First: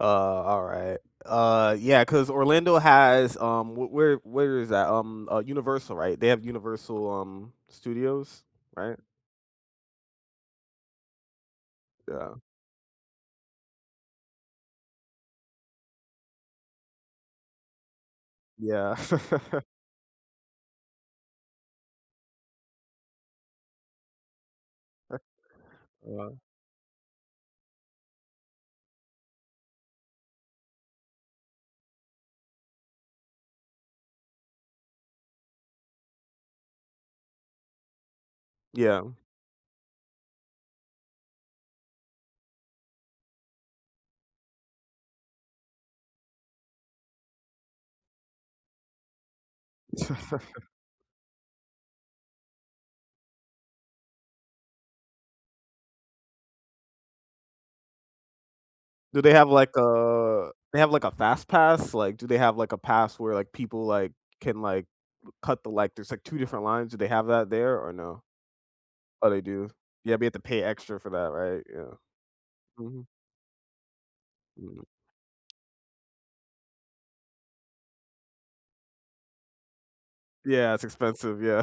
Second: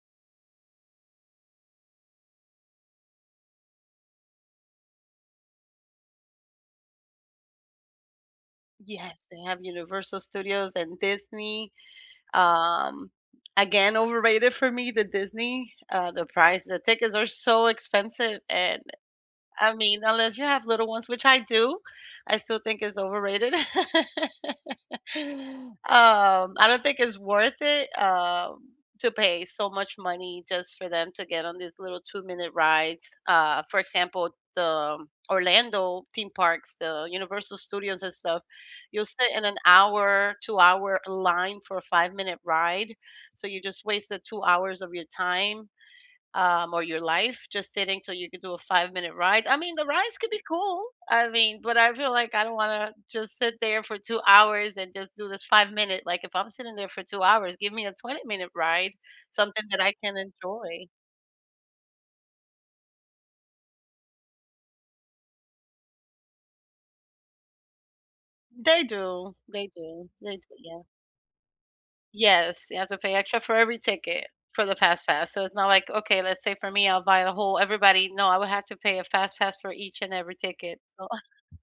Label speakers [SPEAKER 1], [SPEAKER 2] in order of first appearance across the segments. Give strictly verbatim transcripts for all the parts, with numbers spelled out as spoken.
[SPEAKER 1] Uh, alright. Uh, yeah, 'cause Orlando has, um, w where where is that? Um, uh, Universal, right? They have Universal, um, Studios, right?
[SPEAKER 2] Yes, they have Universal Studios and Disney.
[SPEAKER 1] Yeah.
[SPEAKER 2] Um, again, overrated for me, the Disney. Uh, the price, the tickets are so expensive, and
[SPEAKER 1] Yeah.
[SPEAKER 2] I mean, unless you have little ones, which I do, I still think it's overrated.
[SPEAKER 1] Uh-huh.
[SPEAKER 2] Um, I don't think it's worth it, um, to pay so much money just for them to get on these little two-minute rides. Uh, for example, the Orlando theme parks, the Universal Studios and stuff,
[SPEAKER 1] Yeah.
[SPEAKER 2] you'll sit in an hour, two-hour line for a five-minute ride. So you just wasted two hours of your time, um, or your life just sitting till you could do a five-minute ride. I mean, the rides could be cool. I mean, but I feel like I don't wanna just sit there for two hours and just do this five-minute like, if I'm sitting there for two hours, give me a twenty-minute ride,
[SPEAKER 1] Do they have,
[SPEAKER 2] something
[SPEAKER 1] like,
[SPEAKER 2] that I can
[SPEAKER 1] a they
[SPEAKER 2] enjoy.
[SPEAKER 1] have, like, a fast pass? Like, do they have, like, a pass where, like, people, like, can, like, cut the li There's, like, two different lines. Do they have that there or no?
[SPEAKER 2] They
[SPEAKER 1] Oh,
[SPEAKER 2] do,
[SPEAKER 1] they
[SPEAKER 2] they
[SPEAKER 1] do?
[SPEAKER 2] do,
[SPEAKER 1] Yeah, but have
[SPEAKER 2] they
[SPEAKER 1] to
[SPEAKER 2] do.
[SPEAKER 1] pay
[SPEAKER 2] Yeah.
[SPEAKER 1] extra for that, right? Yeah.
[SPEAKER 2] Yes. You have to
[SPEAKER 1] Mhm.
[SPEAKER 2] pay extra for every ticket for the
[SPEAKER 1] Mm.
[SPEAKER 2] FastPass. So it's not, like, okay, let's say for me, I'll buy the whole everybody no. I would have to pay a FastPass for each and every
[SPEAKER 1] Yeah,
[SPEAKER 2] ticket.
[SPEAKER 1] it's
[SPEAKER 2] So
[SPEAKER 1] expensive. Yeah.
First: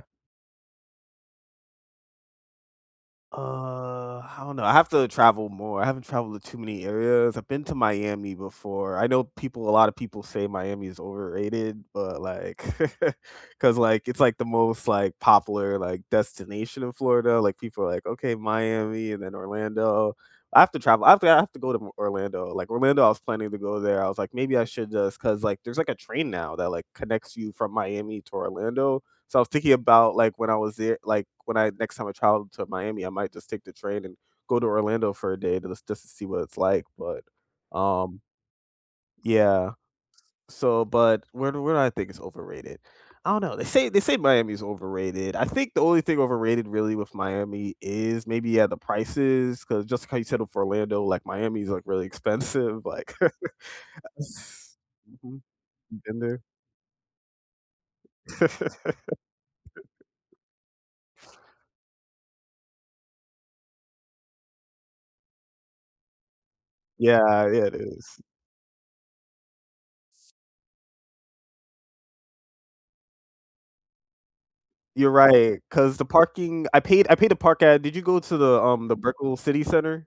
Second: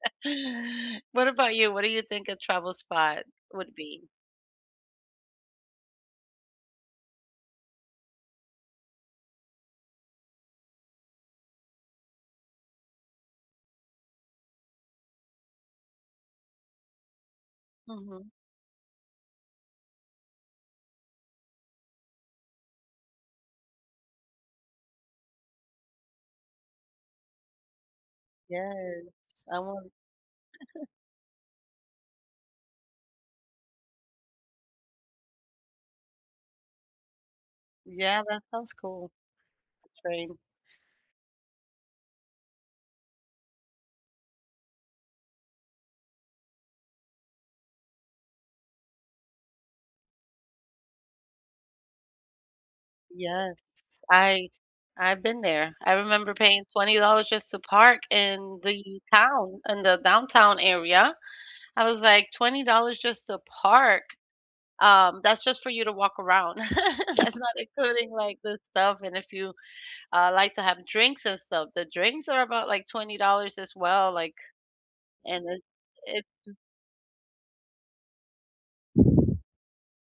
[SPEAKER 2] What about you? What do you think a travel spot would be?
[SPEAKER 1] Uh, I don't know. I have to travel more. I haven't traveled to too many areas. I've been to Miami before. I know people a lotta people say Miami is overrated, but, like 'cause, like, it's, like, the most, like, popular, like, destination in Florida. Like, people are, like,
[SPEAKER 2] Mhm.
[SPEAKER 1] "Okay, Miami and then Orlando." I have to travel I have to I have to go to Orlando. Like, Orlando, I was planning to go there. I was like, maybe I should just 'cause, like, there's, like, a train now that, like, connects you from Miami to Orlando. So I
[SPEAKER 2] Yes,
[SPEAKER 1] was
[SPEAKER 2] I
[SPEAKER 1] thinking
[SPEAKER 2] want
[SPEAKER 1] about, like, when I was there, like, when I next time I travel to Miami, I might just take the train and go to Orlando for a day to just just to see what it's like, but,
[SPEAKER 2] Yeah,
[SPEAKER 1] um,
[SPEAKER 2] that sounds cool.
[SPEAKER 1] yeah.
[SPEAKER 2] Same.
[SPEAKER 1] So, but where do where do I think it's overrated? I don't know. They say they say Miami's overrated. I think the only thing overrated really with Miami is maybe, yeah, the prices, 'cause just how you settle for Orlando, like, Miami is, like, really expensive, like
[SPEAKER 2] Yes.
[SPEAKER 1] Ah
[SPEAKER 2] I
[SPEAKER 1] s
[SPEAKER 2] I've been
[SPEAKER 1] mhm,
[SPEAKER 2] there. I
[SPEAKER 1] you been
[SPEAKER 2] remember
[SPEAKER 1] there?
[SPEAKER 2] paying twenty dollars just to park in the town, in the downtown area. I was, like, "twenty dollars just to park?" Um, that's just for you to walk around. That's
[SPEAKER 1] Yeah,
[SPEAKER 2] not
[SPEAKER 1] yeah, it
[SPEAKER 2] including,
[SPEAKER 1] is.
[SPEAKER 2] like, the stuff, and if you, uh, like to have drinks and stuff, the drinks are about like twenty dollars as well. Like,
[SPEAKER 1] You're
[SPEAKER 2] and
[SPEAKER 1] right,
[SPEAKER 2] it
[SPEAKER 1] 'cause the
[SPEAKER 2] it's
[SPEAKER 1] parking, I paid I paid the park at did you go to the, um, the Brickell City Centre?